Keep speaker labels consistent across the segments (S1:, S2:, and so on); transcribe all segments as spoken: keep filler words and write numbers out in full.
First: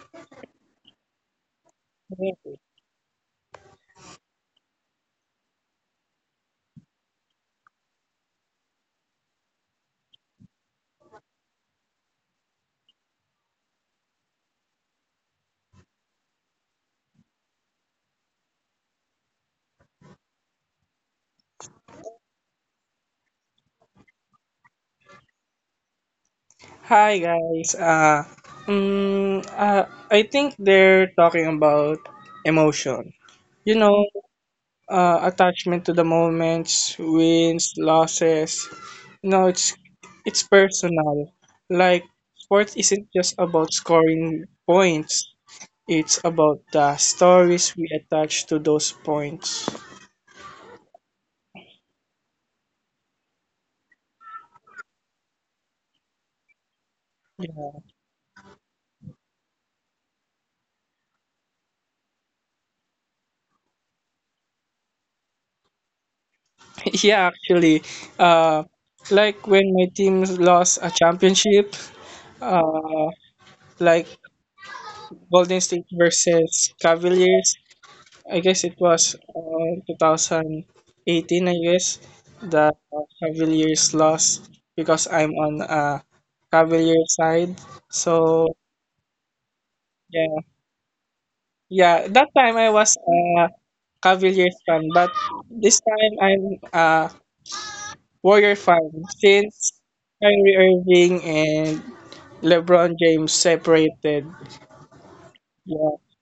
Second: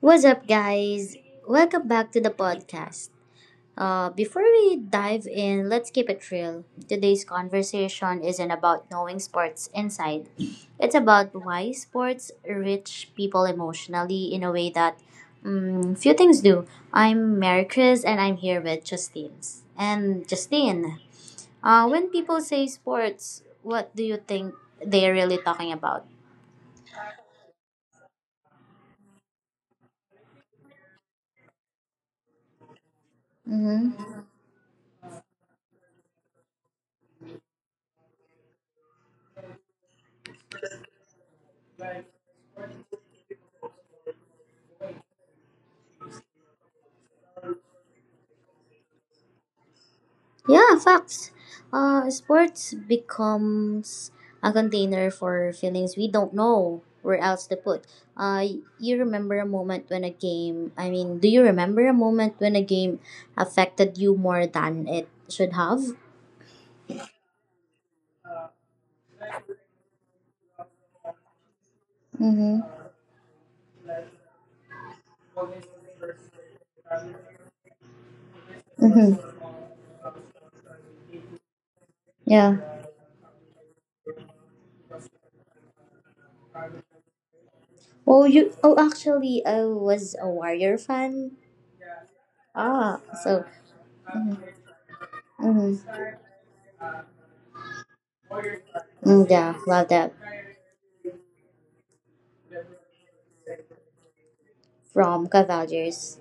S1: What's up, guys? Welcome back to the podcast. Uh, before we dive in, let's keep it real. Today's conversation isn't about knowing sports inside, it's about why sports reach people emotionally in a way that mm, few things do. I'm Mary Chris, and I'm here with Justine. And Justine, uh, when people say sports, what do you think they're really talking about?
S2: Hi guys. Uh, um, uh, I think they're talking about emotion. You know, uh, Attachment to the moments, wins, losses. You know, it's it's personal. Like sports isn't just about scoring points. It's about the stories we attach to those points.
S1: Yeah, facts. Uh, sports becomes a container for feelings we don't know where else to put. Uh, you remember a moment when a game, I mean, Do you remember a moment when a game affected you more than it should have?
S2: Yeah, actually, uh, like when my team lost a championship,
S1: Mm-hmm.
S2: uh, like Golden State versus Cavaliers. I guess it was
S1: Mm-hmm.
S2: uh, twenty eighteen, I guess,
S1: Yeah.
S2: the Cavaliers lost because I'm on a Cavalier side.
S1: Oh,
S2: So,
S1: you, oh, actually, I was a
S2: yeah.
S1: Warrior fan.
S2: Yeah, that time I was
S1: Ah, so,
S2: a
S1: mm-hmm.
S2: Cavaliers fan, but this
S1: Mm-hmm.
S2: time I'm a Warrior fan
S1: Mm, yeah,
S2: since
S1: love that.
S2: Kyrie Irving and LeBron James separated.
S1: From
S2: Yeah.
S1: Cavaliers.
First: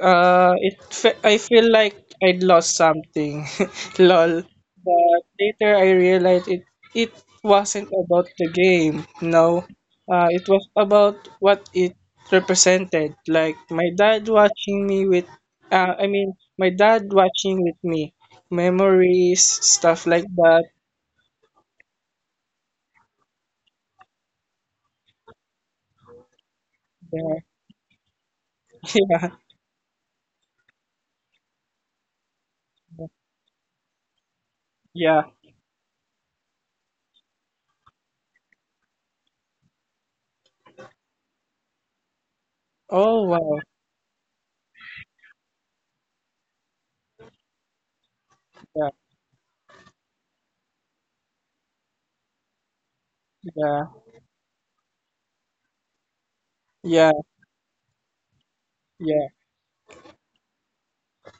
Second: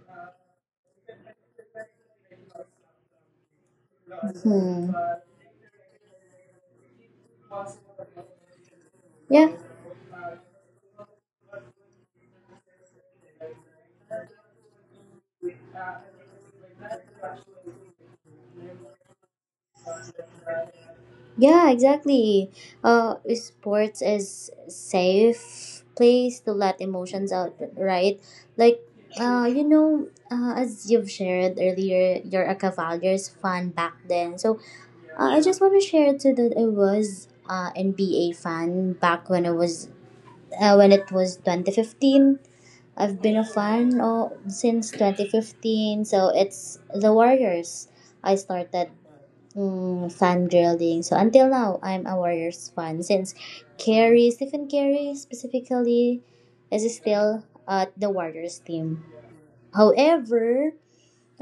S2: Uh, it fe- I feel like I'd lost something, lol.
S1: Hmm.
S2: But later I realized it it wasn't about the game.
S1: Yeah.
S2: No, uh, it was about what it represented. Like my dad watching me with, uh, I mean my dad watching with me, memories, stuff like that.
S1: Yeah, exactly. Uh, sports is safe place to let emotions
S2: Yeah,
S1: out, right? Like,
S2: yeah,
S1: uh, you know, uh, as you've shared earlier, you're a Cavaliers fan back then. So,
S2: yeah.
S1: uh, I just want to share too that I was uh N B A fan back when it was uh, when it was twenty fifteen. I've
S2: Oh
S1: been a
S2: wow.
S1: fan uh, since twenty fifteen. So it's the Warriors. I started
S2: Yeah,
S1: Mm, fan drilling. So until now, I'm a Warriors fan since
S2: yeah,
S1: Kerry, Stephen Kerry specifically, is
S2: yeah,
S1: still at the Warriors team.
S2: yeah,
S1: However,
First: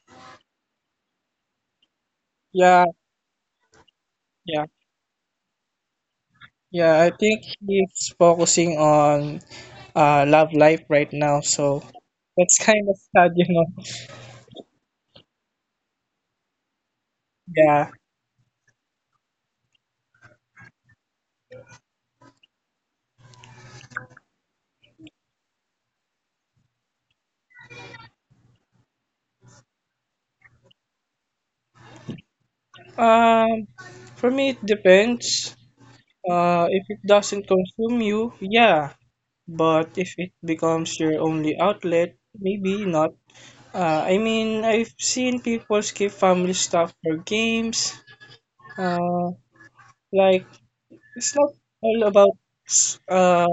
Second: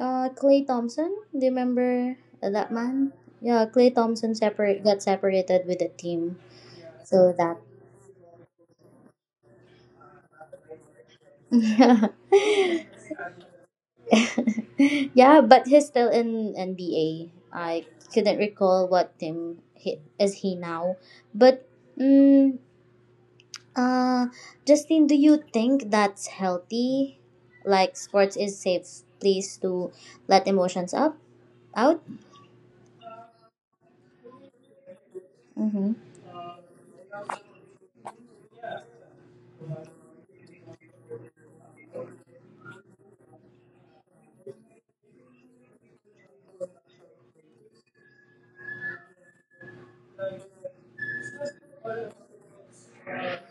S1: uh, Clay Thompson, do you remember that
S2: yeah,
S1: man? Yeah, Clay Thompson
S2: yeah.
S1: separate got separated with the team.
S2: Yeah, I
S1: So
S2: think
S1: that.
S2: he's focusing on uh love life right now, so
S1: Yeah,
S2: that's kind of sad, you know.
S1: yeah, but he's still in N B A. I
S2: Yeah.
S1: couldn't recall what team he, is he now, but. Mm. Uh, Justin, do you think that's healthy? Like sports is safe place to let emotions up out?
S2: Um, for me it depends.
S1: Mm-hmm.
S2: Uh, if it doesn't consume you, yeah. But if it becomes your only outlet, maybe not. Uh, I mean, I've seen people skip family stuff for games. Uh, like it's not all about uh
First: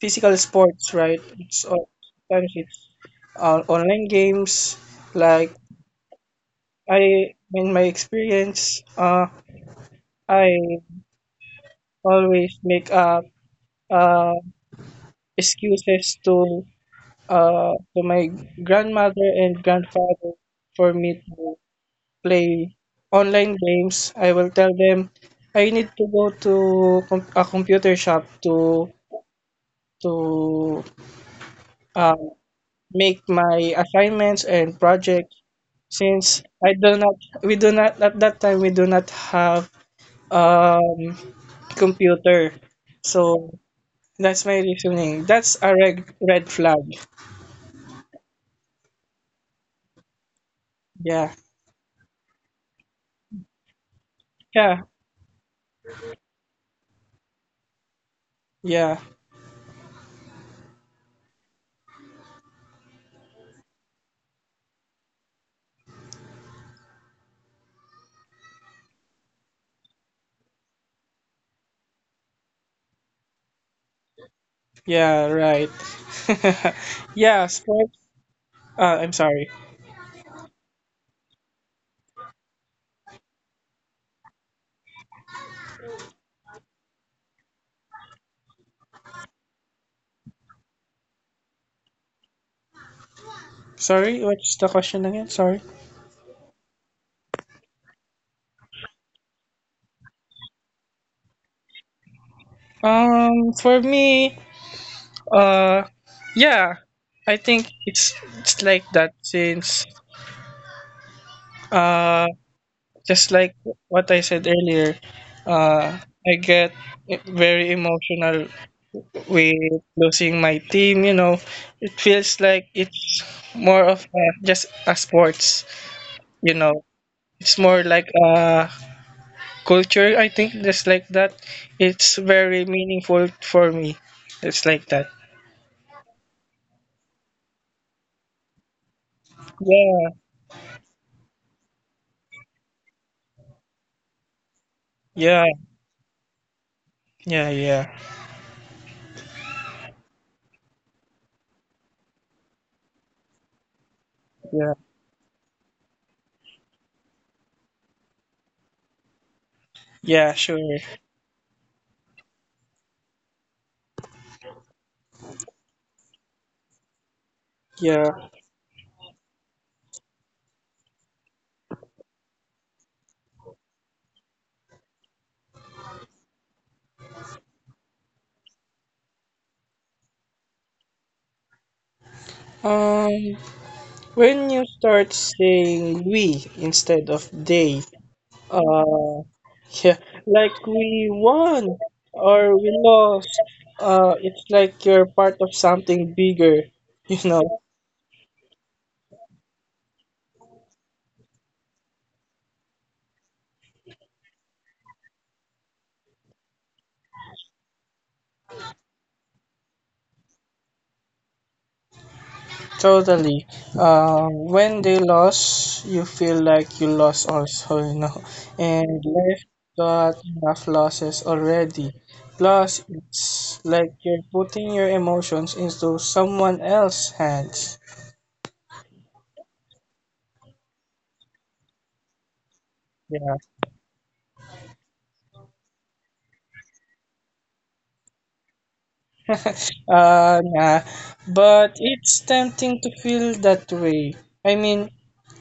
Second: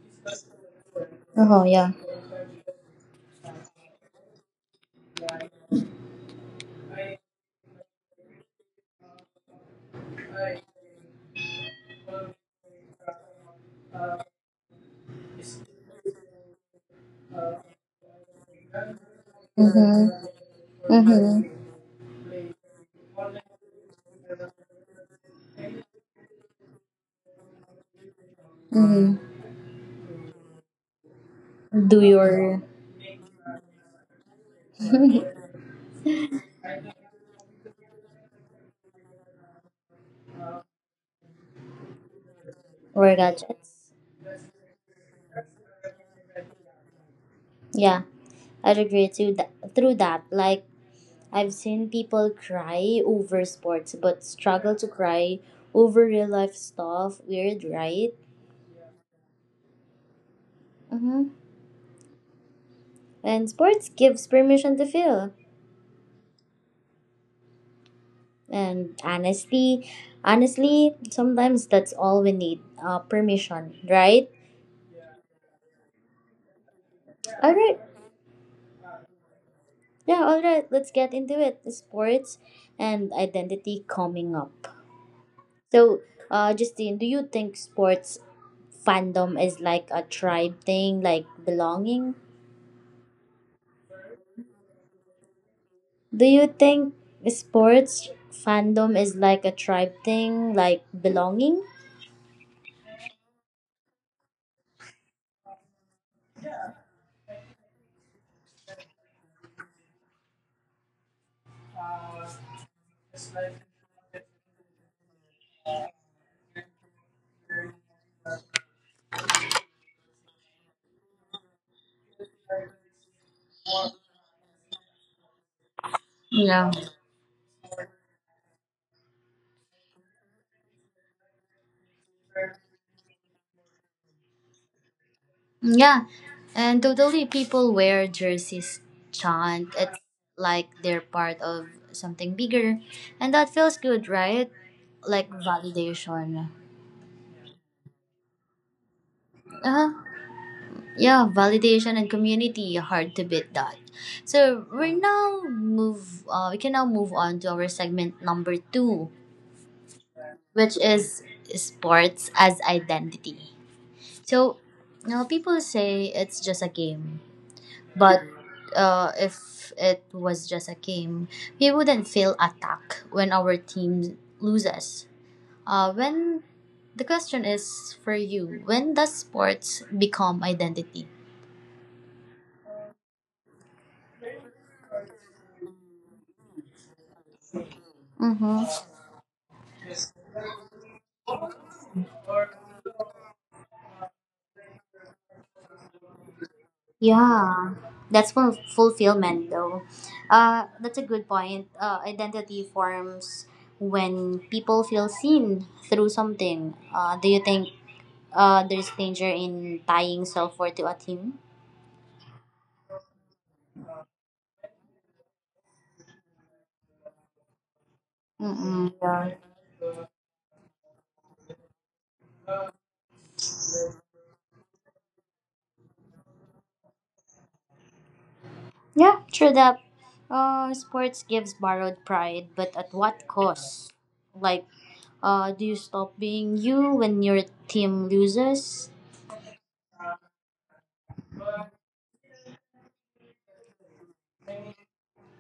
S2: physical sports, right?
S1: Oh
S2: It's all-
S1: yeah.
S2: sometimes it's uh, online games. Like I, in my experience, uh, I always make up uh, excuses to uh, to my grandmother and grandfather
S1: Mm-hmm.
S2: for me
S1: Mm-hmm.
S2: to play online games. I will tell them I need to go to com- a computer shop to
S1: Mm-hmm.
S2: to
S1: Do
S2: uh,
S1: your
S2: make my assignments and projects since I do not we do not at that time we do not have um computer.
S1: or
S2: So
S1: gadgets.
S2: that's my reasoning. That's a red red flag.
S1: Yeah, I'd agree to that, through that. Like
S2: Yeah.
S1: I've seen people cry over sports but struggle
S2: Yeah.
S1: to cry over real life stuff. Weird, right?
S2: Yeah.
S1: Mm-hmm. And sports gives permission to feel. And honestly, honestly, sometimes that's all we need. Uh, permission, right?
S2: Yeah, right. Yeah,
S1: All right.
S2: sports uh I'm sorry.
S1: Yeah, all right. Let's get into it. Sports and identity coming up. So, uh, Justine, do you think sports fandom is like a tribe thing, like belonging?
S2: Sorry, what's the question again? Sorry.
S1: Do you think sports fandom is like a tribe thing, like belonging?
S2: Um for me, uh yeah, I think it's it's like that since uh. just like what I said earlier, uh, I get very emotional with losing my team. You know, it feels like it's more of a, just a sports. You
S1: Yeah.
S2: know, it's more like a culture. I think just like that. It's very meaningful for me. It's like that.
S1: Yeah, and totally people wear jerseys chant. It's
S2: Yeah,
S1: like they're part of something bigger, and that feels good, right? Like
S2: yeah,
S1: validation.
S2: yeah, yeah,
S1: Uh, huh. Yeah, validation and community hard to beat that. So
S2: yeah,
S1: we're now move. Uh, we can now move on to our segment number two,
S2: yeah. Sure.
S1: which is sports as identity. So now people say it's just a game, but
S2: Yeah.
S1: uh, if it was just a game, we wouldn't feel attacked when our team loses. Uh, when The question is for you, when does sports become identity?
S2: Um, when you start saying we instead of they,
S1: Mm-hmm.
S2: Uh, yeah, like we won or we lost. Uh, it's like you're part of something bigger, you know.
S1: Yeah, that's ful- Fulfillment though. Uh, that's a good point. Uh, identity forms when people feel seen through something. Uh, do you think uh, there's danger in tying self worth to a team?
S2: Totally. Uh, when they lost, you feel like you lost also, you know,
S1: Mm-mm.
S2: and left got enough losses already. Plus, it's like you're putting your emotions into someone else's hands.
S1: Yeah, true that. Uh, sports gives borrowed pride, but at what
S2: Yeah.
S1: cost? Like, uh, do you stop being you when your team loses?
S2: Uh, nah, but it's tempting to feel that way. I mean,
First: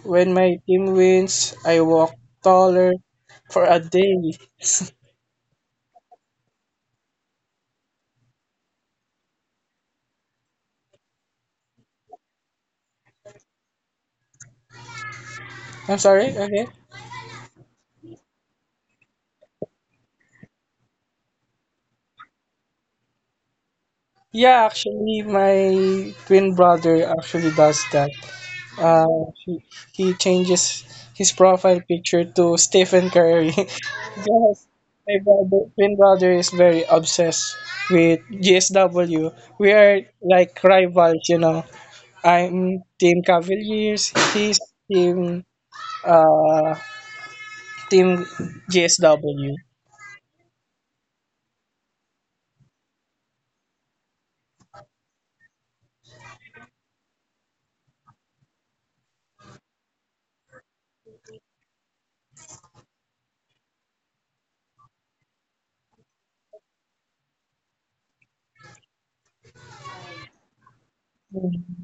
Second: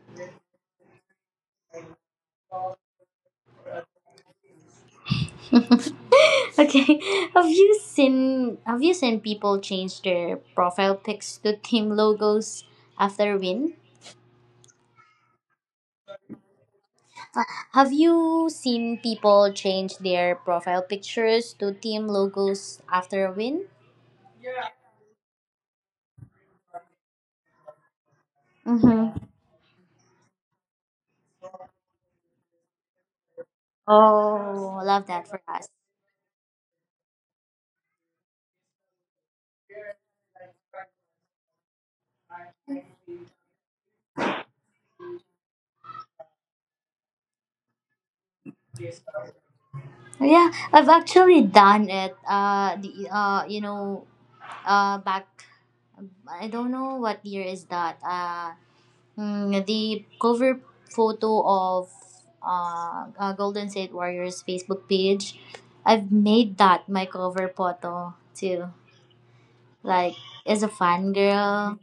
S2: when my team wins, I walk taller for a day.
S1: Okay, have you seen have you seen people change their profile pics to team logos after a win?
S2: I'm sorry, okay?
S1: Uh, have you seen people change their profile pictures to team logos after a win?
S2: Yeah, actually, my twin brother actually does that.
S1: Mm-hmm.
S2: Uh, he, he changes his profile picture to Stephen Curry because
S1: Oh, love
S2: my
S1: that for
S2: brother,
S1: us.
S2: twin brother is very obsessed with G S W. We are like rivals, you know. I'm Team Cavaliers. He's Team uh Team G S W.
S1: Yeah, I've actually done it. Uh, the uh, you know, uh, back I don't know what year is that. Uh, mm, the cover photo of uh, uh Golden State Warriors Facebook page. I've made that my cover photo too. Like as a fan girl,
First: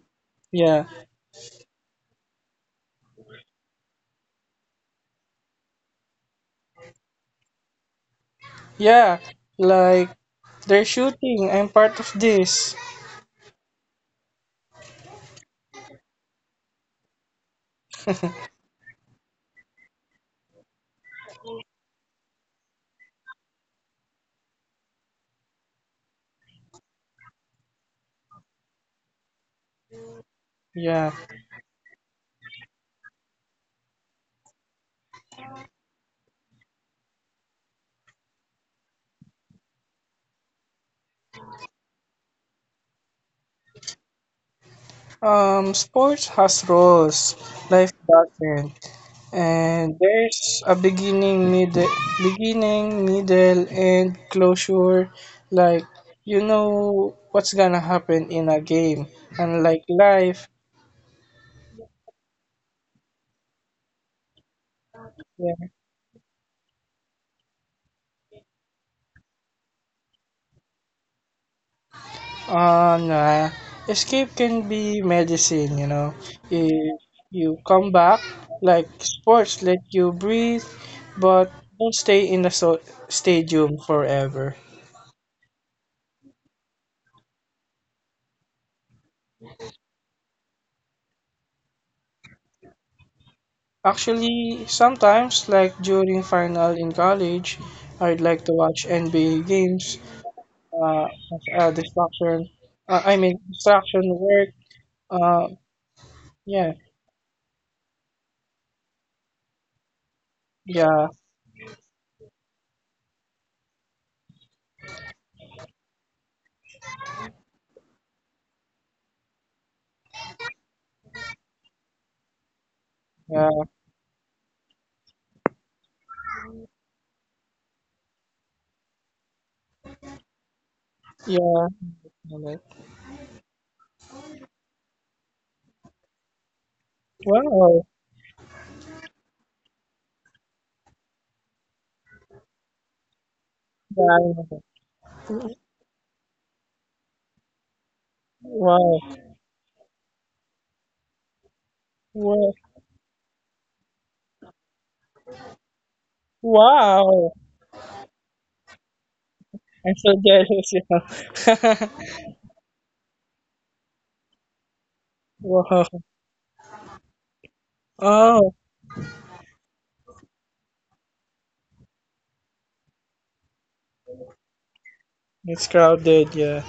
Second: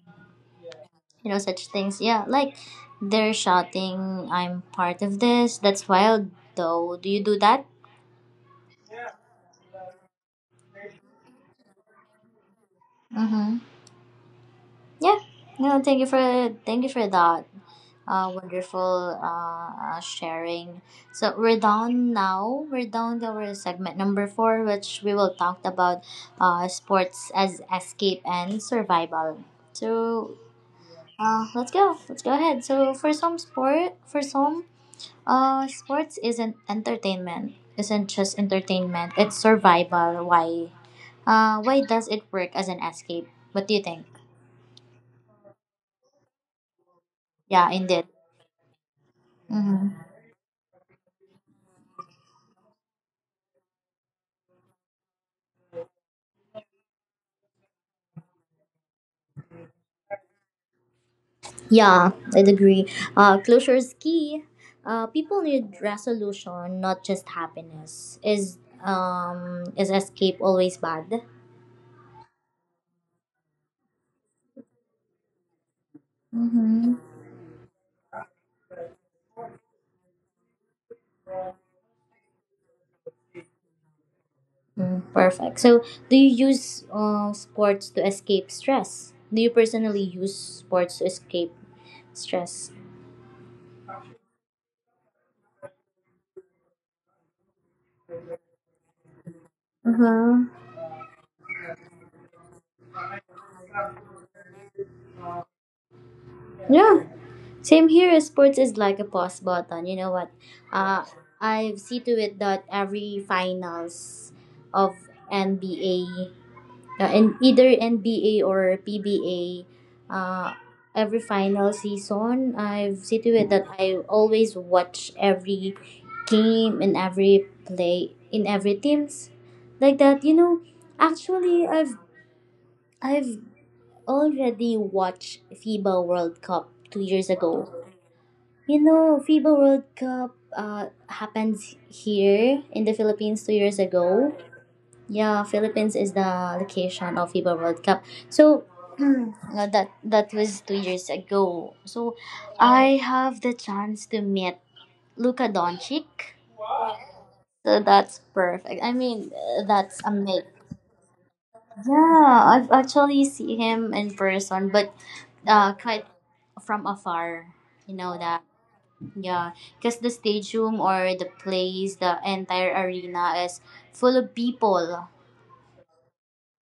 S2: Yeah,
S1: you know such things. Yeah, like they're shouting, "I'm part of this." That's wild, though. Do you do that?
S2: yeah. Like they're shooting. I'm part of this.
S1: Mm-hmm. Yeah. No, thank you for thank you for that. Uh, wonderful uh, uh, sharing. So we're down now. We're down to our segment number four, which we will talk about uh, sports as escape and survival. So
S2: Yeah.
S1: uh, let's go. Let's go ahead. So for some sport, for some, uh, sports isn't entertainment. Isn't just entertainment. It's survival. Why? Uh, why does it work as an escape? What do you think?
S2: Um, sports has roles.
S1: Yeah,
S2: Life
S1: indeed.
S2: doesn't. And
S1: Mm-hmm.
S2: there's a beginning, middle, beginning, middle, and closure. Like you know what's gonna happen in a game, unlike life.
S1: Yeah, I'd agree. Uh, closure is key. Uh, people
S2: Yeah.
S1: need resolution, not just happiness. Is um is escape always bad?
S2: Uh, nah. Escape can be medicine, you know.
S1: Mm-hmm.
S2: If you come back, like sports let you breathe, but don't stay in the so- stadium forever.
S1: Mm, perfect. So, do you use uh, sports to escape stress? Do you personally use sports to escape stress?
S2: Actually, sometimes, like during final in college, I'd like to watch N B A games
S1: Uh-huh.
S2: uh, as a distraction. Uh, I mean, distraction work. Uh, yeah,
S1: Yeah. Same here. Sports is like a pause button. You know what? Uh,
S2: yeah,
S1: I've see to it that every finals of N B A uh, in either N B A or P B A, uh, every final season, I've situated
S2: yeah,
S1: that I always watch every game and every play in every teams like that. You know, actually,
S2: yeah.
S1: I've I've already watched FIBA World Cup two years ago.
S2: Wow,
S1: You know, FIBA World Cup uh, happens here in the Philippines two years
S2: yeah, I
S1: ago.
S2: know
S1: Yeah,
S2: that.
S1: Philippines is the location of FIBA World Cup. So
S2: Wow.
S1: uh, that that was two years ago. So
S2: Wo-
S1: I have the chance to meet Luka Doncic.
S2: Wow.
S1: So that's perfect. I mean, uh,
S2: I'm
S1: that's
S2: so
S1: amazing.
S2: jealous, you know.
S1: Yeah, I've actually see him in person, but uh,
S2: Wow.
S1: quite from afar. You know that,
S2: Oh,
S1: yeah, because the stadium or the place, the entire arena is full of people.
S2: it's crowded, yeah.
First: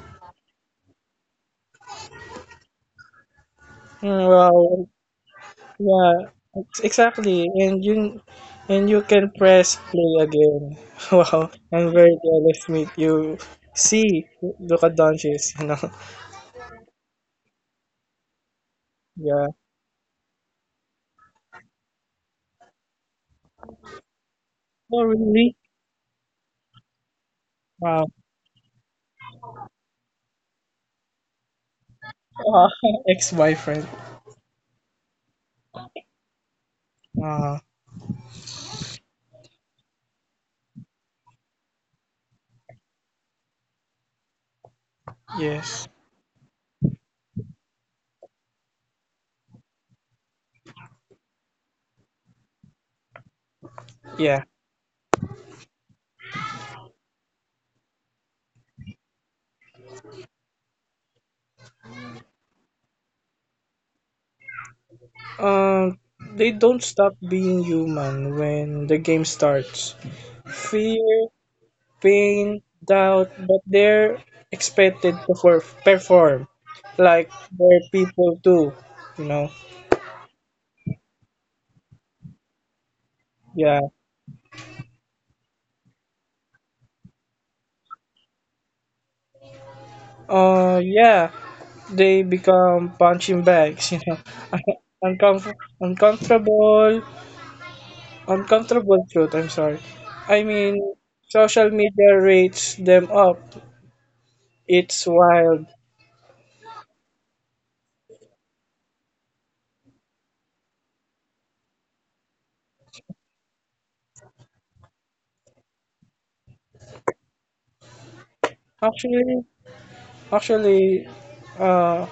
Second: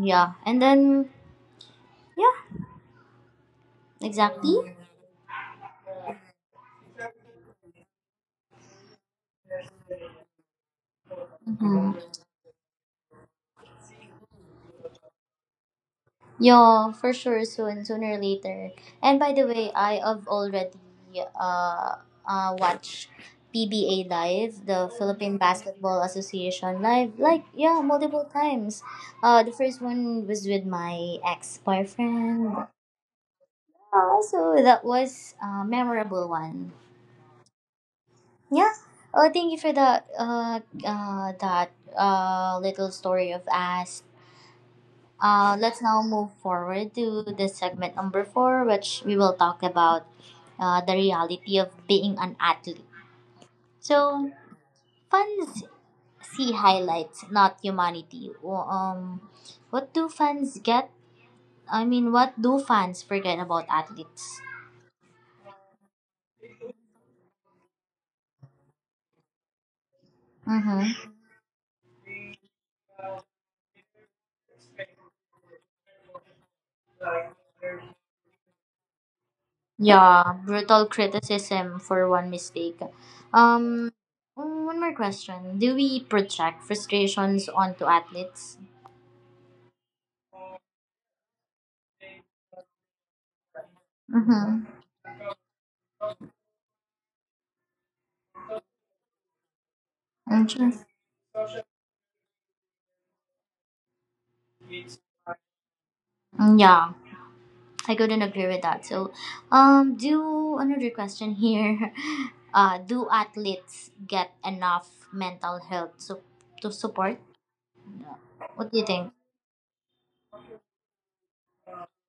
S1: Yeah, and then
S2: Mm,
S1: exactly.
S2: wow. Yeah, it's exactly. And you and you can press play again. Wow. I'm
S1: Mhm.
S2: very jealous with you. See, look at Doncic, you know.
S1: Yeah, for sure. Soon, sooner or later. And by the
S2: Yeah.
S1: way, I have already uh, uh watched P B A live, the
S2: Oh,
S1: Philippine
S2: really?
S1: Basketball Association live. Like yeah,
S2: Wow.
S1: multiple times. Uh, the first one was with my ex boyfriend.
S2: Ah, ex-boyfriend.
S1: Uh, so that was a memorable one.
S2: Ah,
S1: Yeah. Oh, thank you for that. Uh, uh, that uh little story of us. Uh, let's
S2: yes.
S1: now move forward to the segment number four, which we will talk about uh, the reality of being an athlete. So,
S2: Yeah.
S1: fans see highlights, not humanity. Wh- Um, what do fans get? I mean, what do fans forget about athletes?
S2: Um, they don't stop being human when the game starts.
S1: Mm-hmm.
S2: Fear, pain, doubt, but they're expected to for- perform like they're people too, you know.
S1: Yeah, brutal criticism for one mistake.
S2: Yeah.
S1: Um, mm, One more question: Do we project frustrations onto athletes?
S2: Uh, yeah, they become punching bags, you know.
S1: Mm-hmm.
S2: Uncomf- uncomfortable, uncomfortable truth, I'm sorry. I
S1: Interesting.
S2: mean, social media rates them up. It's wild.
S1: Yeah. I couldn't agree with that. So, um, do another question here. Uh, do athletes get enough mental health su- to support? What do you think?
S2: Actually, actually, uh,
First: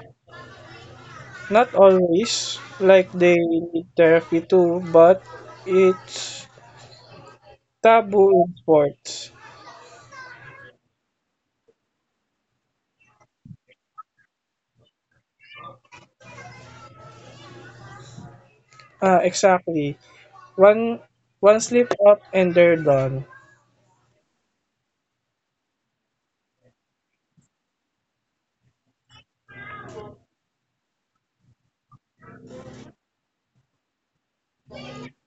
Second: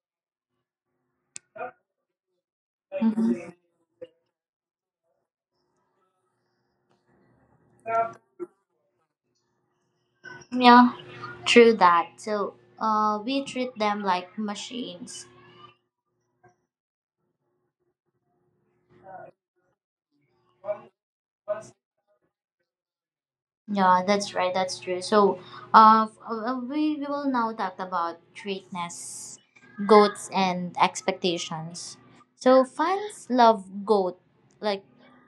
S2: not always, like they
S1: Mhm.
S2: need therapy too, but it's taboo in sports.
S1: Yeah, true that. So, uh, we treat them like machines.
S2: Ah, exactly. One one slip up and they're done.
S1: Yeah, that's right. That's true. So, uh, f- uh, uh, we, we will now talk about greatness, goats, and expectations. So, fans love goat. Like,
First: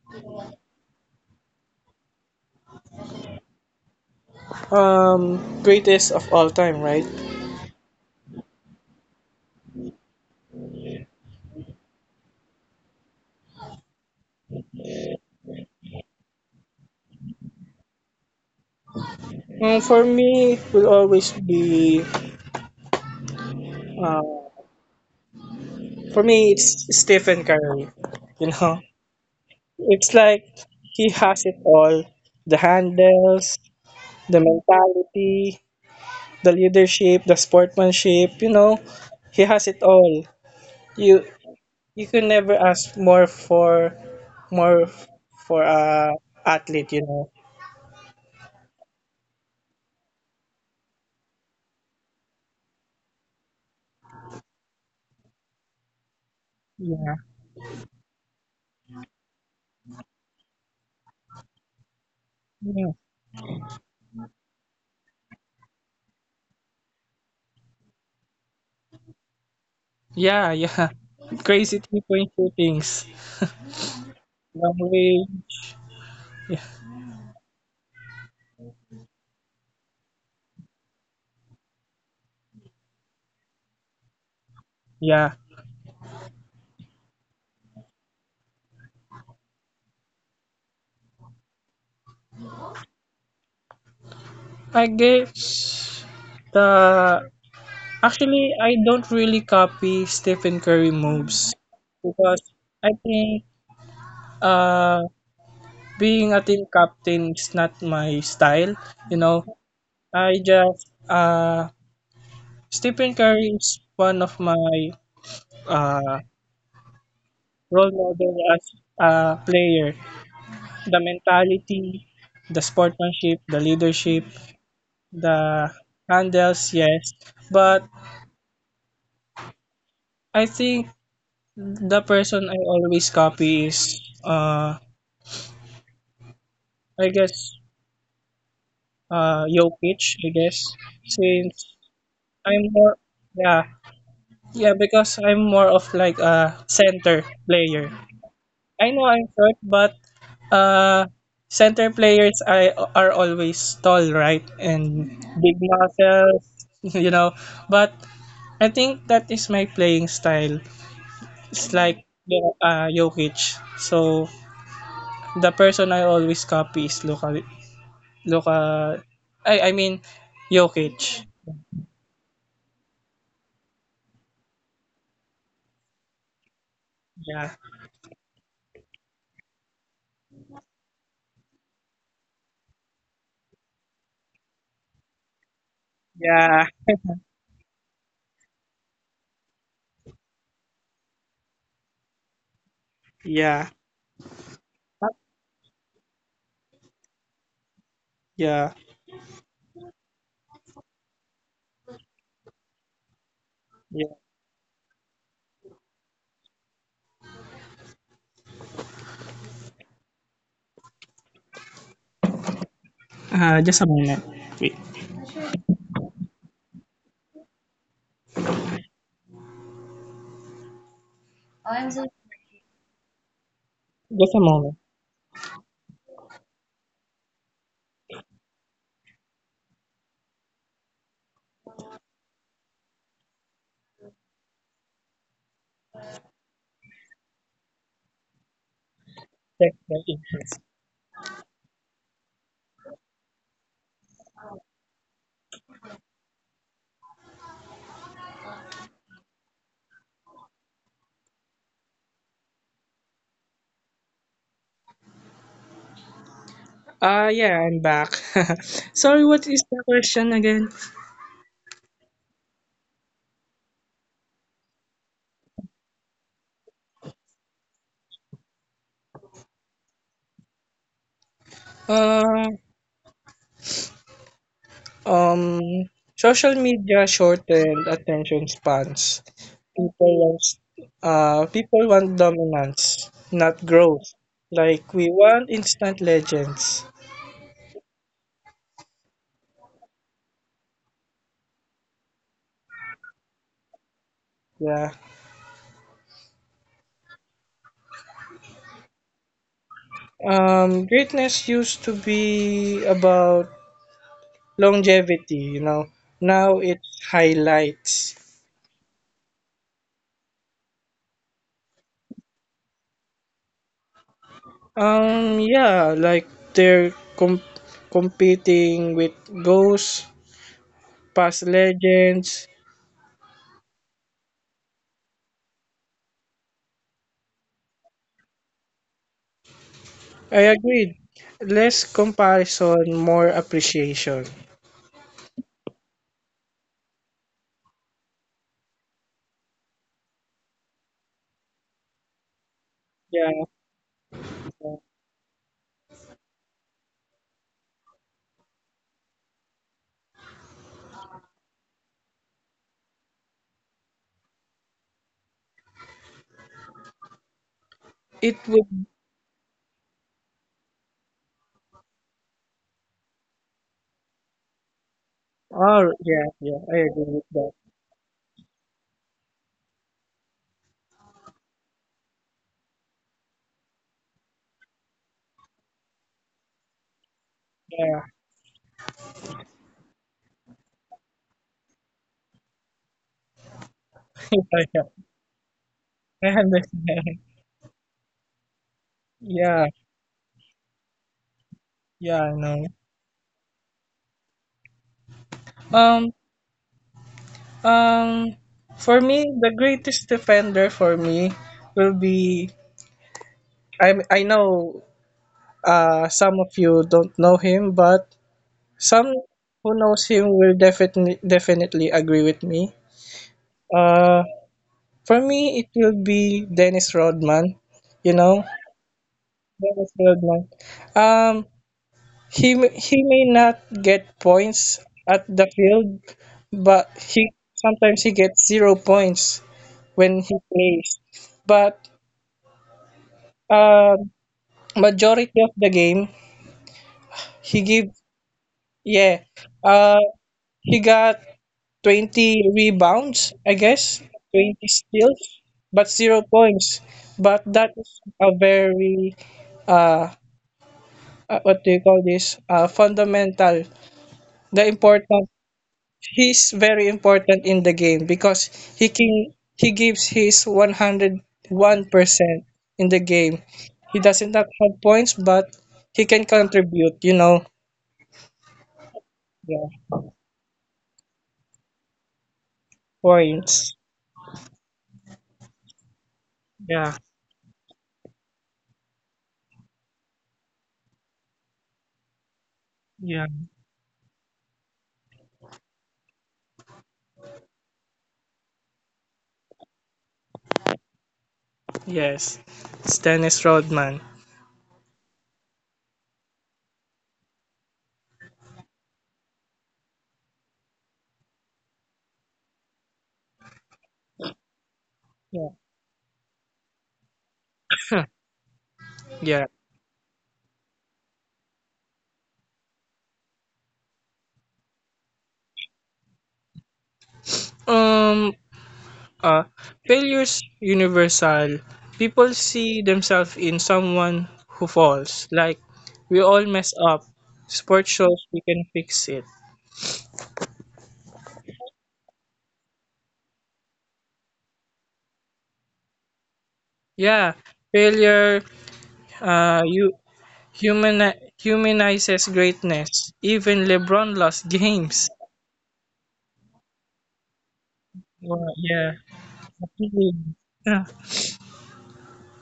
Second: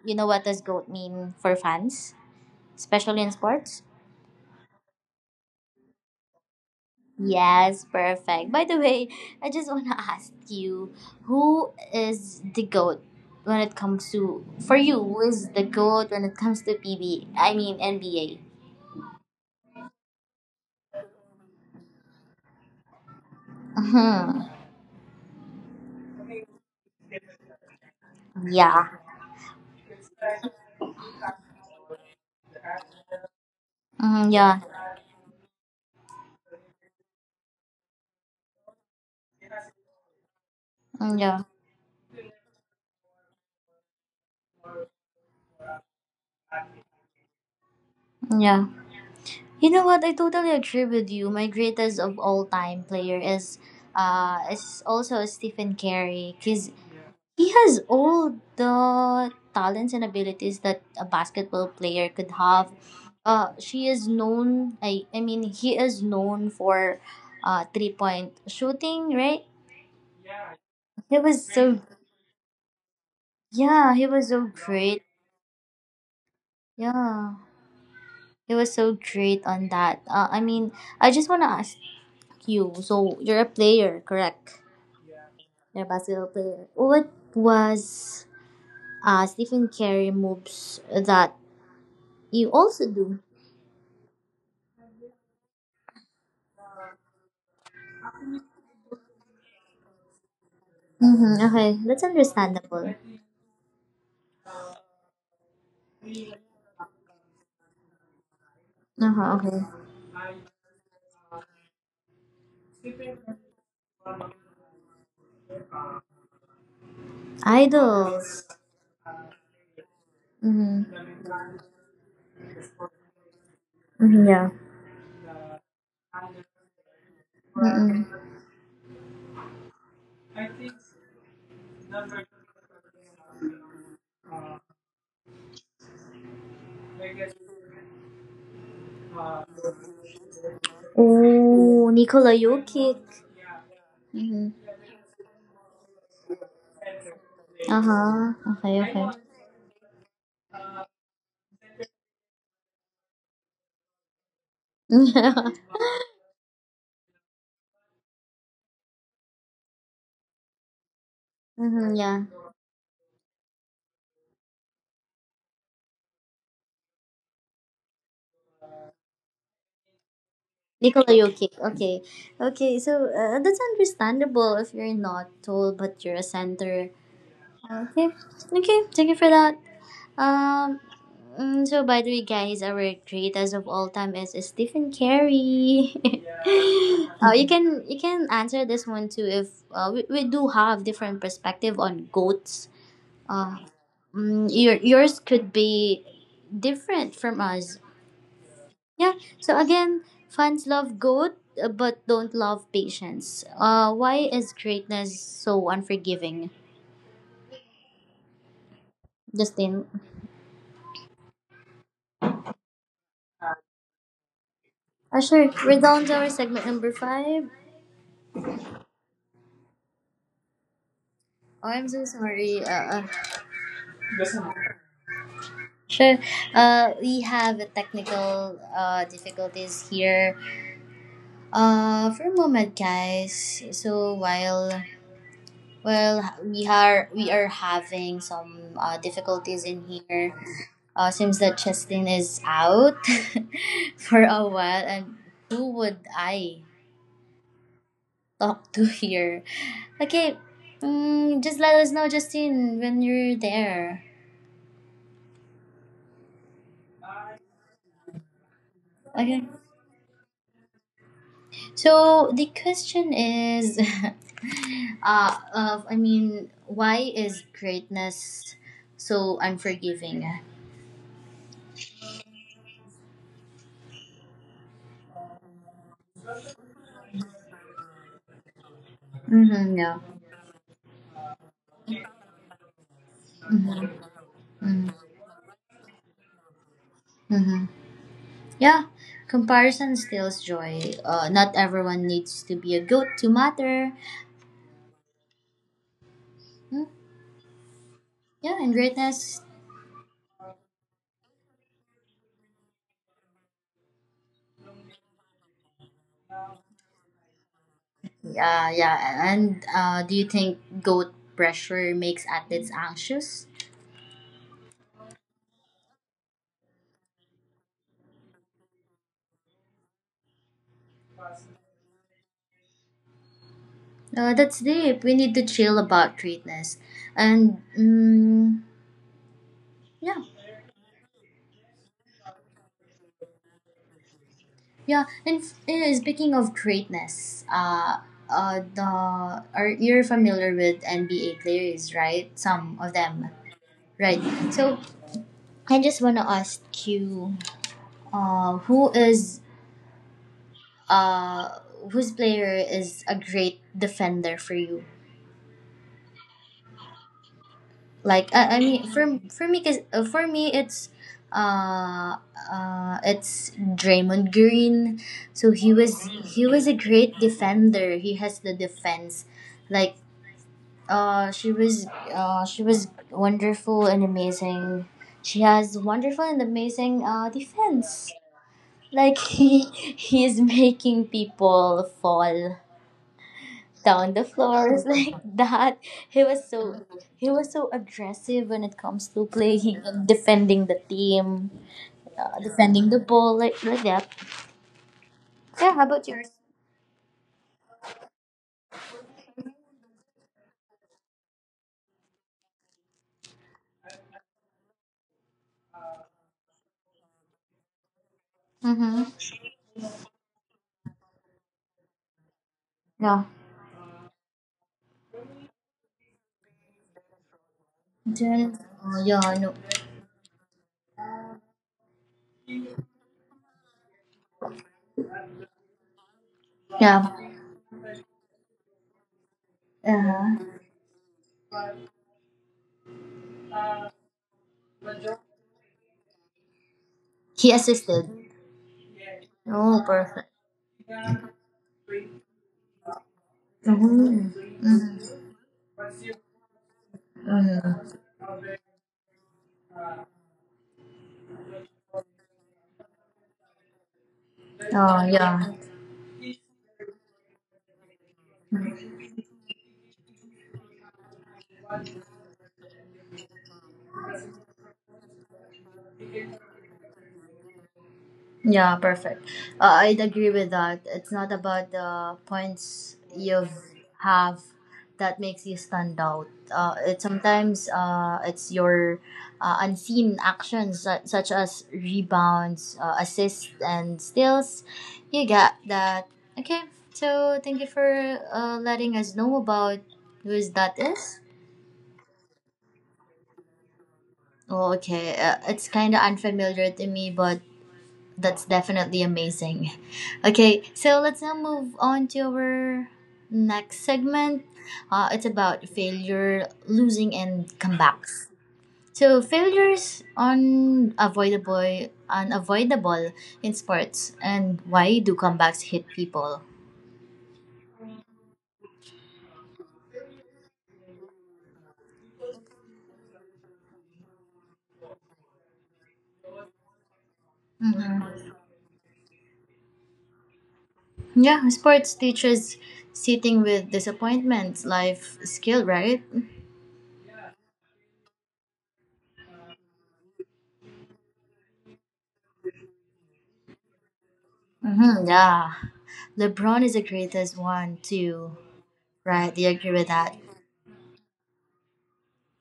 S1: you know what does goat mean for fans, especially in sports?
S2: Um, greatest of all time, right?
S1: Yes, perfect. By the way, I just want to ask you, who is the goat when it comes to for you? Who is the goat when it comes to P B? Mean N B A.
S2: Mm, for me, will always be. Uh,
S1: Mm-hmm.
S2: for me, it's Stephen Curry. You know,
S1: Yeah.
S2: it's like he has it all: the handles,
S1: Mm-hmm,
S2: the
S1: yeah.
S2: mentality, the leadership, the sportsmanship, you know, he has it all. You
S1: Yeah,
S2: you can never ask more for more for a athlete, you know.
S1: yeah. You know what? I totally agree with you. My greatest of all time player is, uh, is also Stephen Curry because
S2: Yeah.
S1: he has all the talents and abilities that a basketball player could have.
S2: Yeah.
S1: Uh, she is known. I I mean, He is known for, uh, three point shooting. Right?
S2: Yeah, yeah.
S1: He was so
S2: Crazy three point shootings.
S1: yeah. He was so
S2: Long
S1: great.
S2: range. Yeah.
S1: Yeah, he was so great on that. Uh, I mean, I just wanna ask. You. So you're a player, correct?
S2: Yeah.
S1: You're a basketball player. What was uh, Stephen Curry moves that you also do?
S2: I guess the actually I don't really copy Stephen Curry
S1: Mm-hmm,
S2: moves
S1: okay, that's
S2: because
S1: understandable.
S2: I think uh being a team captain is not my style, you
S1: Uh-huh,
S2: know.
S1: okay.
S2: I just uh Stephen Curry is one of my uh role model
S1: Idols.
S2: as a player. The
S1: Mm-hmm.
S2: mentality, the sportsmanship, the
S1: Mm-hmm,
S2: leadership,
S1: yeah.
S2: the handles, yes. But
S1: Mm-mm.
S2: I think the person I always copy is uh I guess uh Jokic, I guess. Since
S1: Oh, Nikola
S2: I'm
S1: Jokic.
S2: more yeah.
S1: Mm-hmm.
S2: Yeah, because I'm more of like a center player.
S1: Uh-huh. Okay,
S2: I
S1: okay.
S2: know I'm short, but uh, center players I, are always tall, right? And
S1: Mm-hmm,
S2: big muscles, you know. But I think that is my playing style. It's like
S1: yeah.
S2: uh, Jokic. So the person I always copy is Luka. Luka. I I mean
S1: Nikola
S2: Jokic.
S1: Jokic. Okay. Okay, so uh, that's understandable if you're not tall but you're a center.
S2: Yeah.
S1: Okay, okay, thank you for that. Um, mm, so by the way, guys, our great as of all time is Stephen Carey.
S2: Yeah.
S1: Uh, you can you can answer this one too if uh, we, we do have different perspective on goats. Uh,
S2: Yeah.
S1: mm, your yours could be different from us.
S2: Yeah.
S1: Yeah. So again, fans love goat uh, but don't love patience. Uh,
S2: Yeah.
S1: why is greatness so unforgiving, Justin?
S2: Uh, just a moment. Wait.
S1: Uh, sure. We're down to our segment number five. Oh, I'm
S2: I'm
S1: so
S2: so
S1: sorry. Uh, uh,
S2: Just a moment.
S1: sure. Uh, we have a technical uh, difficulties here. Uh, for a moment, guys. So while while we are we are having some uh, difficulties
S2: Check
S1: in
S2: the
S1: here.
S2: issues.
S1: Uh, seems that Justin is out for a while, and who would I talk to here? Okay, mm, just let us know, Justin, when you're there.
S2: Ah, yeah, I'm back. Sorry,
S1: Okay.
S2: what is the question again?
S1: So the question is, uh, of I mean, why is greatness so unforgiving?
S2: Uh, um, Social media shortened attention spans.
S1: Mm-hmm, yeah.
S2: People want, uh, People want dominance, not
S1: Mm-hmm,
S2: growth.
S1: mm-hmm,
S2: Like we want instant legends.
S1: mm-hmm. Yeah. Comparison steals joy. Uh, not everyone needs to be a goat to matter.
S2: Yeah.
S1: Mm, yeah, and greatness.
S2: Um, greatness used to be about longevity, you know. Now it's highlights.
S1: Yeah, yeah. And uh, do you think goat pressure makes athletes anxious?
S2: Um, yeah, like they're com- competing with ghosts, past legends.
S1: Uh, that's deep. We need to chill about greatness. And mm Yeah,
S2: I agreed. Less comparison, more appreciation.
S1: yeah. And f- eh, speaking of greatness, uh, uh, the are you're familiar with N B A players, right? Some of them,
S2: Yeah,
S1: right? So I just wanna ask you, uh, who is uh, whose player is a great defender for you? Like
S2: it
S1: I, I
S2: would.
S1: mean for for me cause, uh, for me it's uh uh it's Draymond Green. So he
S2: Oh,
S1: was
S2: yeah,
S1: he
S2: yeah,
S1: was a
S2: I agree
S1: great
S2: with that.
S1: defender. He has the defense. Like uh she was uh she was wonderful and amazing. She has wonderful and amazing uh
S2: Yeah,
S1: defense. Like he he is making people fall down the floors
S2: yeah,
S1: like that. He
S2: I
S1: was so
S2: understand.
S1: he was so aggressive when it comes to
S2: Yeah,
S1: playing and defending the team,
S2: yeah, I
S1: uh,
S2: know.
S1: defending the ball like like that. Yeah, how about
S2: Um,
S1: yours?
S2: um, for me, the greatest defender for me will be. I I know Uh, some of you don't know him, but
S1: Mm-hmm.
S2: some who knows him will definitely definitely agree with me.
S1: Yeah.
S2: Uh, for me, it will be Dennis Rodman. You know,
S1: Then, oh, yeah, no.
S2: Dennis Rodman. Um, he m- he may not get points at the field, but
S1: Yeah.
S2: he sometimes he gets zero points when
S1: Uh,
S2: he plays. But um, majority of the game,
S1: he
S2: he give
S1: assisted.
S2: yeah.
S1: Oh,
S2: Uh,
S1: perfect.
S2: he got twenty rebounds, I guess,
S1: Mm-hmm.
S2: twenty steals, but zero points. But that
S1: Mm-hmm.
S2: is a very, uh, uh, what do you call this? Uh, fundamental. The
S1: Oh,
S2: important,
S1: yeah.
S2: he's very important in the game because he can, he gives his one hundred one percent in the game. He doesn't not have points, but he can contribute, you know,
S1: Yeah, perfect.
S2: yeah,
S1: Uh, I'd agree with that. It's not about the points you
S2: points.
S1: have that makes you stand out. Uh,
S2: Yeah,
S1: it sometimes uh, it's your uh, unseen actions su- such as rebounds, uh,
S2: yeah,
S1: assists, and steals. You get that. Okay, so thank you for uh, letting us know about who is that is.
S2: yes. It's Dennis Rodman.
S1: Oh, okay, uh, it's kind of unfamiliar to me, but that's definitely amazing. Okay, so let's now move on to our next segment. Uh, it's about failure, losing, and
S2: Huh,
S1: comebacks. So
S2: yeah.
S1: failures unavoidable, unavoidable in sports, and why do comebacks hit people?
S2: Um, uh, Failure's universal. People see themselves in someone who falls. Like, we all mess up. Sport shows
S1: Mhm.
S2: we can fix it.
S1: Yeah, sports teaches sitting with disappointments, life skill, right?
S2: Yeah, failure uh, you human humanizes greatness. Even LeBron lost
S1: Mm-hmm,
S2: games.
S1: yeah, LeBron is the greatest one too,
S2: Well, yeah.
S1: right? Do you agree with that?
S2: Yeah.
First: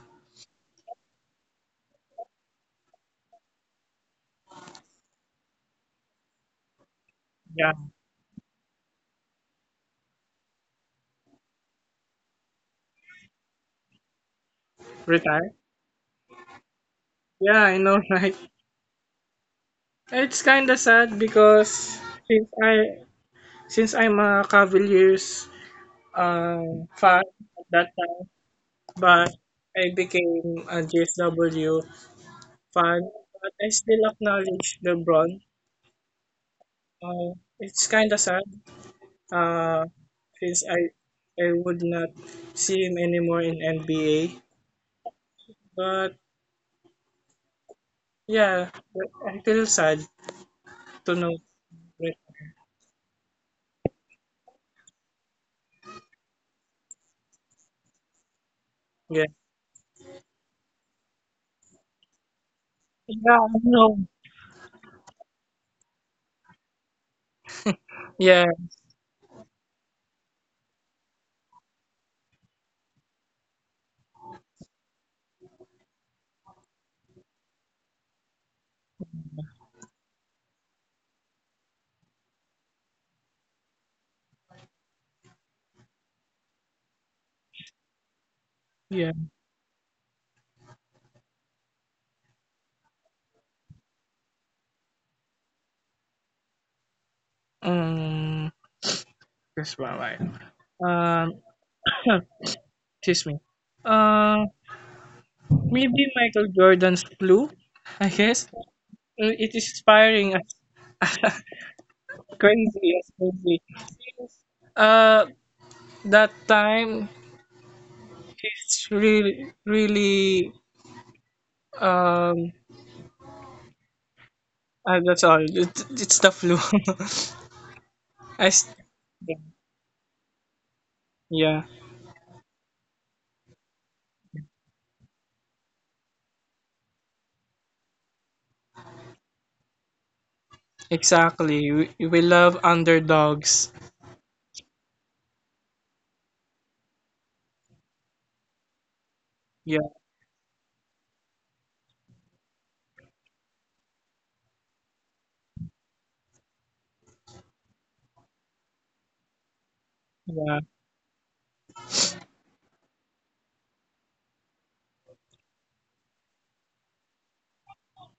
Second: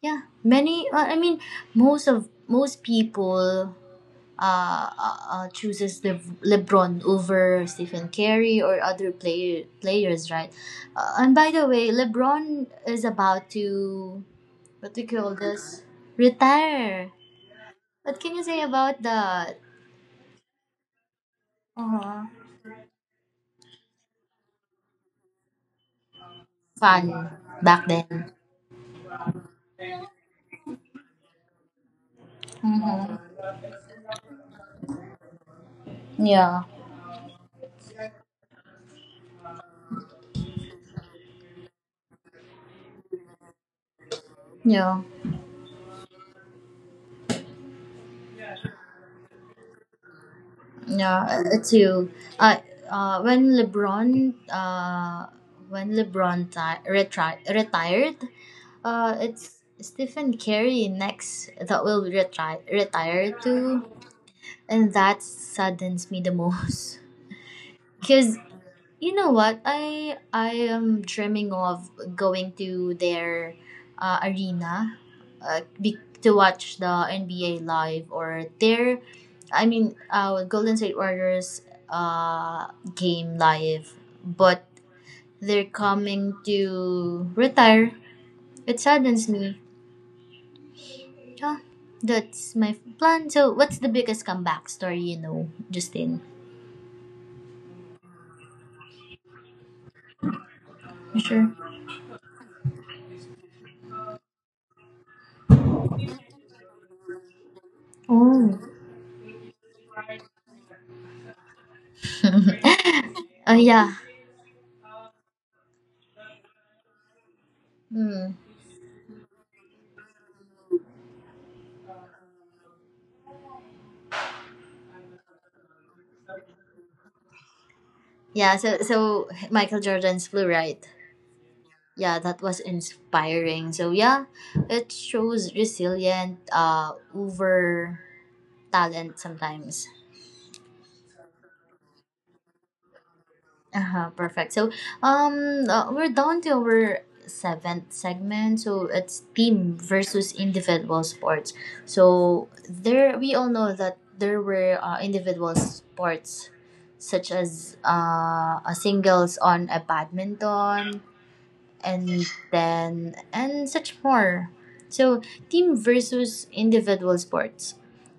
S1: Yeah, many. Uh, I mean, most of most people uh, uh uh, chooses Le- LeBron over
S2: Yeah.
S1: Stephen Curry or other play- players, right? Uh, and by the way, LeBron is about to, what do you call
S2: Retire.
S1: this? Retire.
S2: Yeah, I know,
S1: What
S2: right?
S1: can you say about that?
S2: It's kind of sad because
S1: Uh-huh.
S2: since I since I'm a Cavaliers um,
S1: Fun
S2: fan at
S1: back
S2: that time,
S1: then.
S2: but I became a J S W fan.
S1: Mm-hmm.
S2: But I still acknowledge LeBron.
S1: Yeah.
S2: Uh, it's kind of sad uh, since I, I would not see him anymore in N B A.
S1: Yeah.
S2: But yeah, I feel sad to
S1: Yeah,
S2: know.
S1: uh, too.
S2: that-
S1: Uh, uh, when LeBron, uh, when LeBron ti- retri- retired, uh,
S2: Yeah,
S1: it's Stephen Curry next that will retri- retire
S2: yeah, I
S1: too,
S2: know.
S1: and that saddens me the most. Cause
S2: Yeah,
S1: you know what? I I am dreaming of going to their uh, arena, uh, be, to watch the N B A live, or their, I mean, uh, Golden State Warriors uh, game live. But they're coming to retire. It
S2: yeah.
S1: saddens me. Yeah, that's my plan. So, what's the biggest comeback story you know, Justin?
S2: Um, that's why. Um,
S1: Sure.
S2: excuse me. Uh, maybe Michael Jordan's Blue, I guess.
S1: Oh.
S2: Uh, It is inspiring as crazy as
S1: uh,
S2: crazy.
S1: yeah.
S2: Uh, that time
S1: Hmm.
S2: it's really, really, um, uh, that's all. It, it's the flu. I,
S1: Yeah,
S2: s-
S1: so so Michael Jordan's flu, right?
S2: yeah,
S1: Yeah, that was inspiring. So yeah, it shows resilient uh over talent sometimes.
S2: exactly. We, we love underdogs.
S1: Uh-huh, perfect. So um uh, we're down to our seventh segment. So it's team
S2: Yeah,
S1: versus individual sports. So there we all know that there were uh, individual sports such as uh, a singles on a
S2: yeah.
S1: badminton and then and such more. So team versus individual sports,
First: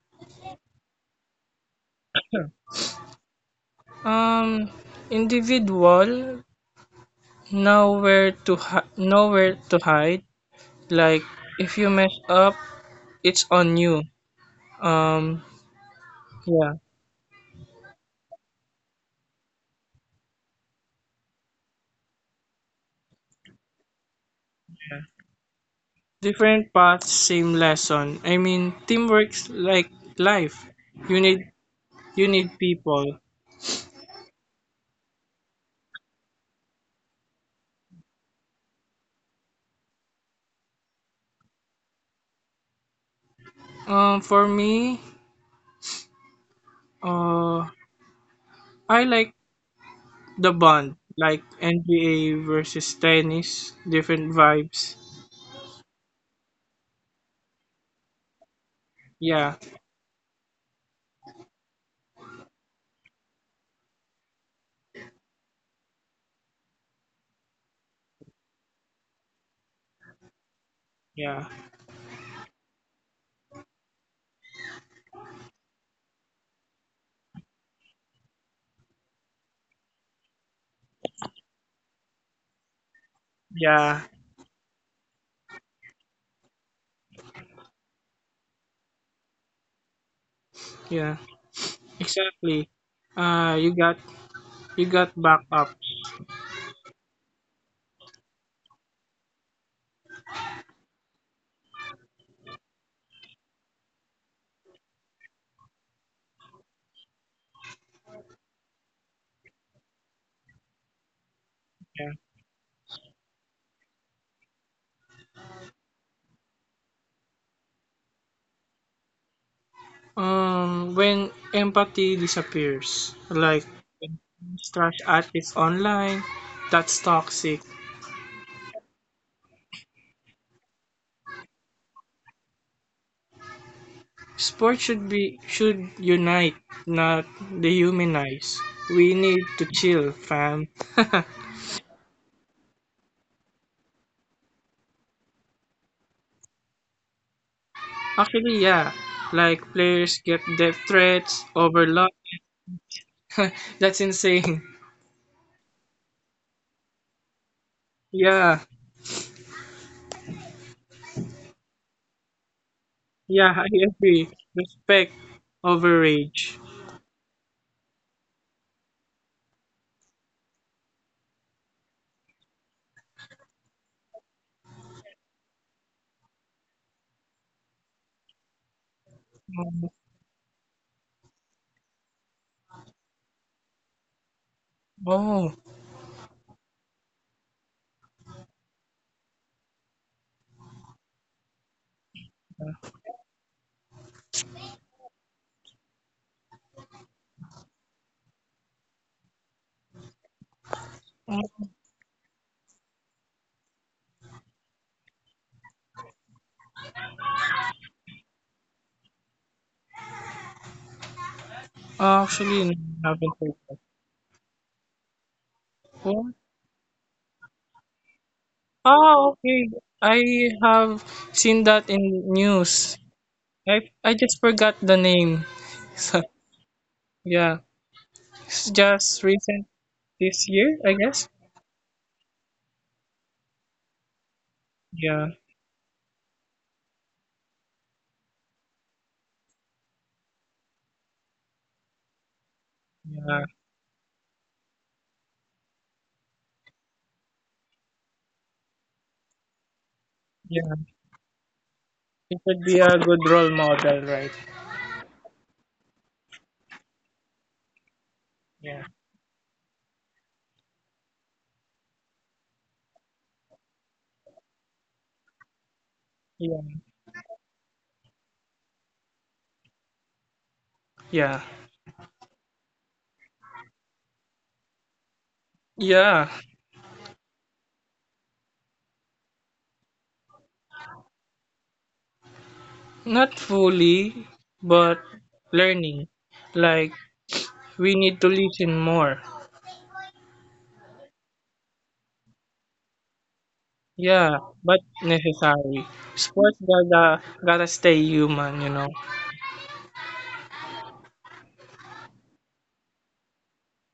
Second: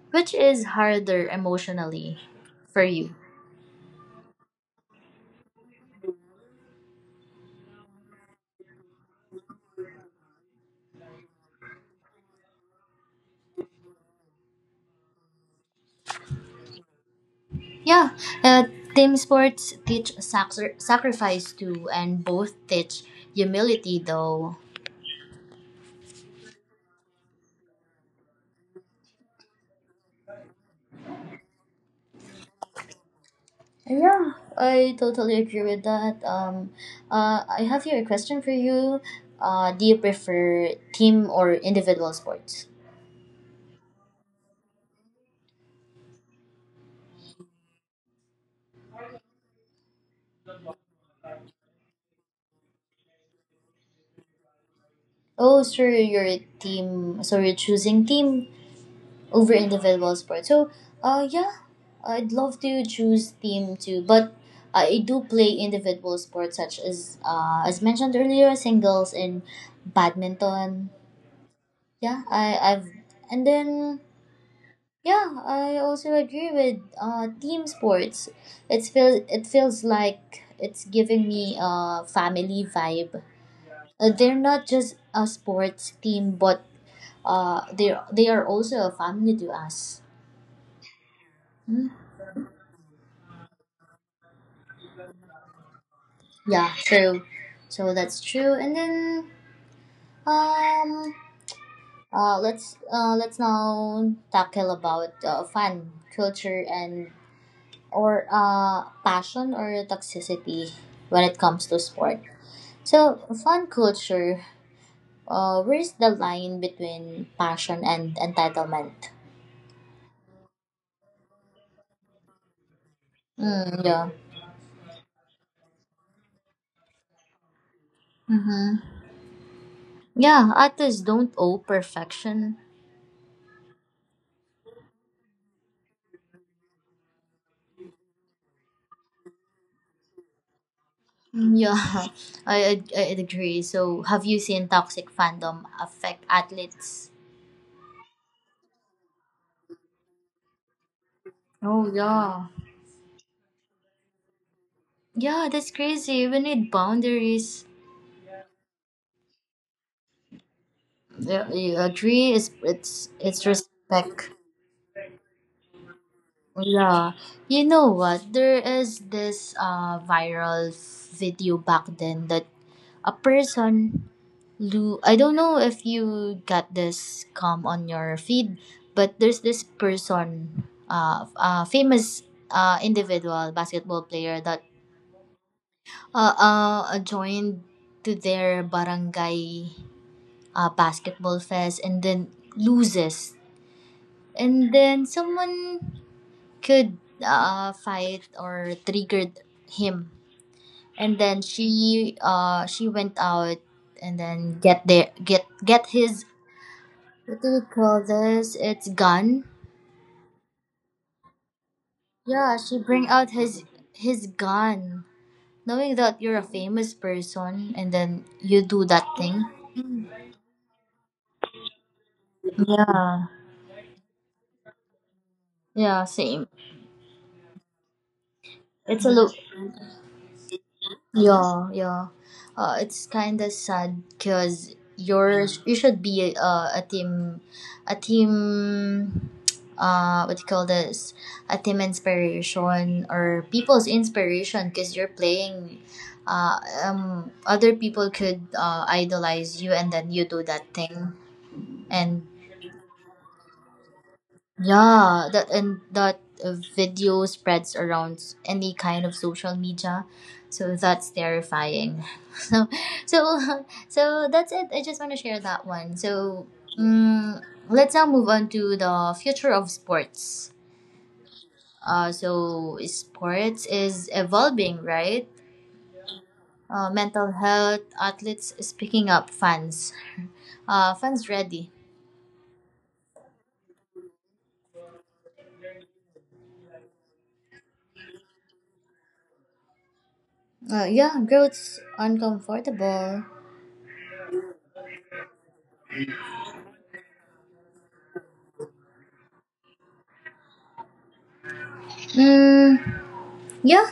S1: which is harder emotionally for you?
S2: Um, individual, nowhere to hi- nowhere to hide. Like if you mess up, it's on you. Um, yeah.
S1: Yeah, uh, team sports teach sacri- sacrifice too, and both teach humility though.
S2: Different paths, same lesson. I mean, teamwork's like life. You need you need people.
S1: Yeah, I totally agree with that. Um, uh, I have here a question for you. Uh, do you prefer team or individual sports?
S2: Um, for me, uh, I like the bond, like N B A versus tennis, different vibes.
S1: Oh, sure, you're a team. So you're choosing team
S2: Yeah,
S1: over individual sports. So, uh, yeah, I'd love to choose team too, but I do play individual sports such as uh, as mentioned earlier, singles and badminton.
S2: yeah,
S1: Yeah, I I've and then yeah, I also agree with uh team sports. It feels it feels like it's giving me a family vibe.
S2: yeah,
S1: Uh, they're not just a sports team, but uh they they are also a family to us.
S2: yeah.
S1: Hmm.
S2: Exactly. Uh, you got you got backups.
S1: Yeah, true. So that's true. And then um uh let's uh let's now tackle about uh, fan culture and or uh passion or toxicity when it comes to sport. So fan culture, uh where is the line between passion and entitlement?
S2: Um, when empathy disappears, like
S1: Mm, yeah.
S2: when fans trash artists online, that's toxic.
S1: Mm-hmm. Yeah, artists don't owe perfection.
S2: Sports should be should unite, not dehumanize. We need to chill, fam.
S1: Mm, yeah, I, I I agree. So, have you seen toxic fandom affect athletes?
S2: Actually, yeah, like players get death threats,
S1: Oh,
S2: overload.
S1: yeah.
S2: That's insane.
S1: Yeah, that's crazy. We need boundaries.
S2: Yeah,
S1: Yeah, you agree? It's it's it's
S2: yeah, I agree.
S1: respect.
S2: Respect over rage.
S1: Yeah, you know what? There is this uh viral video back then that a person, Lu, I don't know if you got this come on your feed, but there's this person, uh, uh famous uh individual basketball player that
S2: Oh,
S1: uh, uh joined to their barangay uh, basketball fest and then loses, and then someone could uh fight or triggered him, and then she uh she went out and then get there get get his, what do we call this? It's gun. Yeah,
S2: actually, no,
S1: she
S2: I
S1: bring
S2: haven't
S1: out
S2: heard
S1: his
S2: that.
S1: his gun. Knowing that
S2: What?
S1: you're a famous person and then you do that
S2: Oh,
S1: thing.
S2: okay. I have seen that in news.
S1: Yeah.
S2: I I just forgot the name.
S1: Yeah,
S2: So
S1: same.
S2: yeah, it's
S1: It's a
S2: just
S1: low.
S2: recent this year, I guess.
S1: Yeah, yeah. Uh, it's kind of sad because
S2: Yeah,
S1: you're you should be uh, a team, a team. Uh, what do you call this? A team inspiration
S2: yeah,
S1: or people's inspiration because you're playing. Uh, um, other people could uh, idolize you, and then you do that
S2: yeah.
S1: thing, and
S2: It would be a good role model, right?
S1: yeah, that and that uh, video spreads around any
S2: Yeah,
S1: kind of social media, so that's terrifying. So, so, so that's it. I just want to share that one. So,
S2: yeah,
S1: mm, let's now move on to the future of sports.
S2: yeah,
S1: Uh, so sports is evolving, right?
S2: yeah.
S1: Uh, mental health, athletes is picking up, fans, uh, fans ready.
S2: Not fully, but learning. Like we need to listen more.
S1: Uh, yeah, growth's uncomfortable.
S2: Yeah, but necessary. Sports gotta gotta stay human, you know.
S1: Mm, yeah.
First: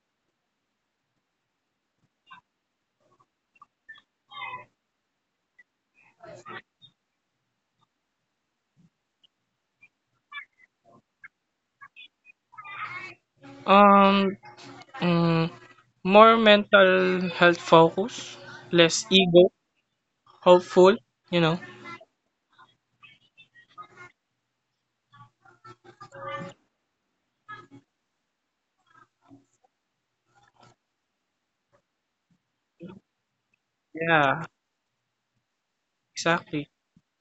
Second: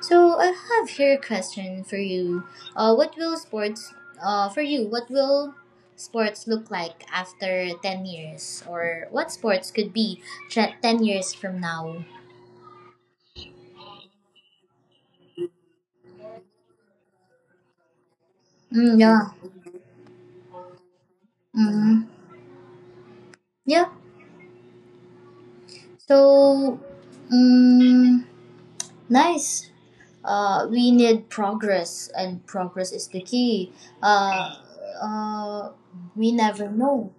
S1: So I have here a question for you. Uh, what will sports, uh, for you? What will sports look like after ten years, or what sports could be tre- ten years from now?
S2: Um, Mm, more mental health focus,
S1: Mm,
S2: less
S1: yeah.
S2: ego, hopeful, you know.
S1: Mm, yeah. So, mm, nice. Uh, we need progress, and progress is the key.
S2: Yeah,
S1: Uh, uh, we never
S2: exactly.
S1: know.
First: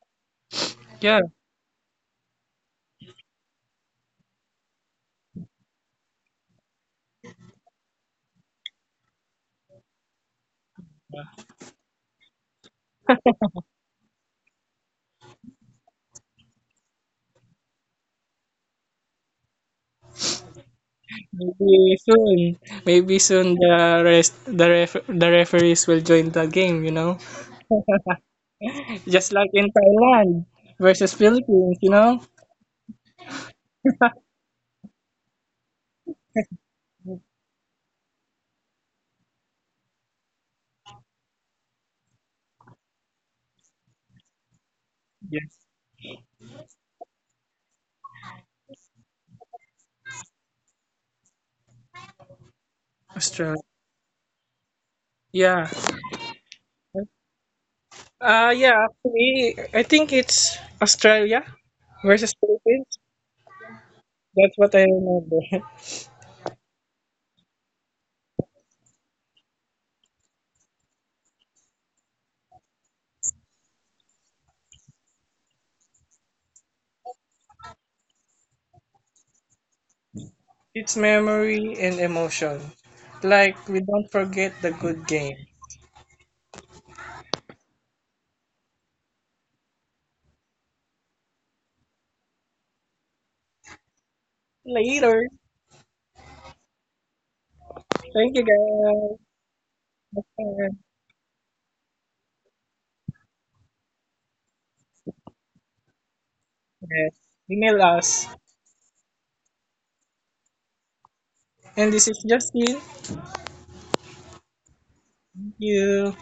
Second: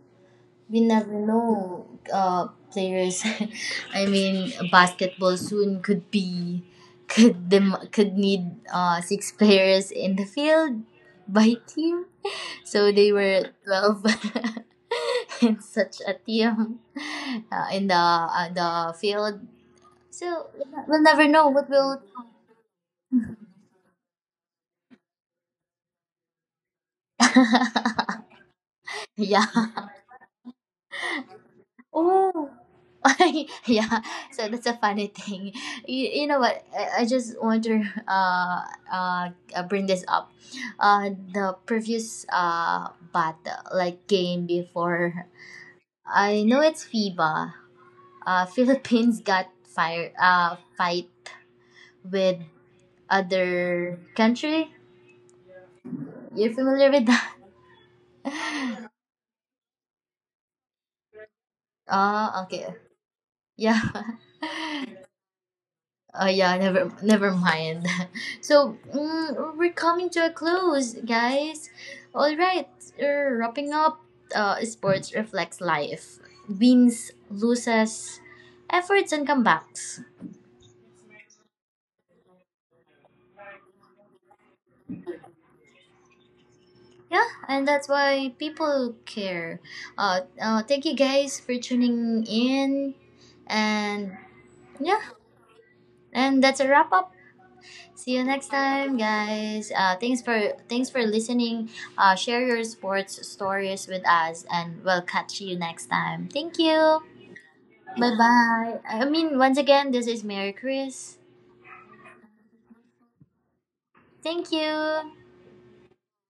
S1: We never
S2: Yeah.
S1: know uh, players. I mean basketball soon could be could them could need uh, six players in the field by team, so they were twelve in such a team, uh, in the uh, the field. So we'll never know what
S2: Maybe
S1: will
S2: soon. Maybe soon the rest the ref, the referees will join the game, you know. Just
S1: yeah,
S2: like in Thailand versus Philippines, you know.
S1: oh yeah, so that's a funny thing. You, you know what? I, I just want to uh, uh, uh, bring this up. Uh, the previous uh, battle, like game before,
S2: Yes.
S1: I know it's FIBA. Uh, Philippines got fire uh, fight with
S2: Australia.
S1: other country.
S2: Yeah.
S1: You're familiar with that?
S2: Uh yeah, actually I think it's Australia
S1: Oh,
S2: versus
S1: okay.
S2: Philippines.
S1: Yeah.
S2: That's what I remember.
S1: Oh yeah, never never mind. So mm, we're coming to a close, guys. All right, uh, wrapping up. Uh, sports reflects life, wins, loses, efforts, and comebacks.
S2: It's memory and emotion. Like, we don't forget the good game.
S1: Yeah, and that's why people care. Uh, uh, thank you guys for tuning in, and yeah,
S2: Later.
S1: and that's a wrap up. See you
S2: Thank you,
S1: next time,
S2: guys.
S1: guys. Uh, thanks
S2: Uh,
S1: for thanks for listening. Uh, share your sports stories with us, and we'll catch you next time. Thank you.
S2: yes. Email
S1: Bye
S2: us.
S1: bye. I mean, once again, this is Mary Chris.
S2: And this is Justin.
S1: Thank you.
S2: Thank you.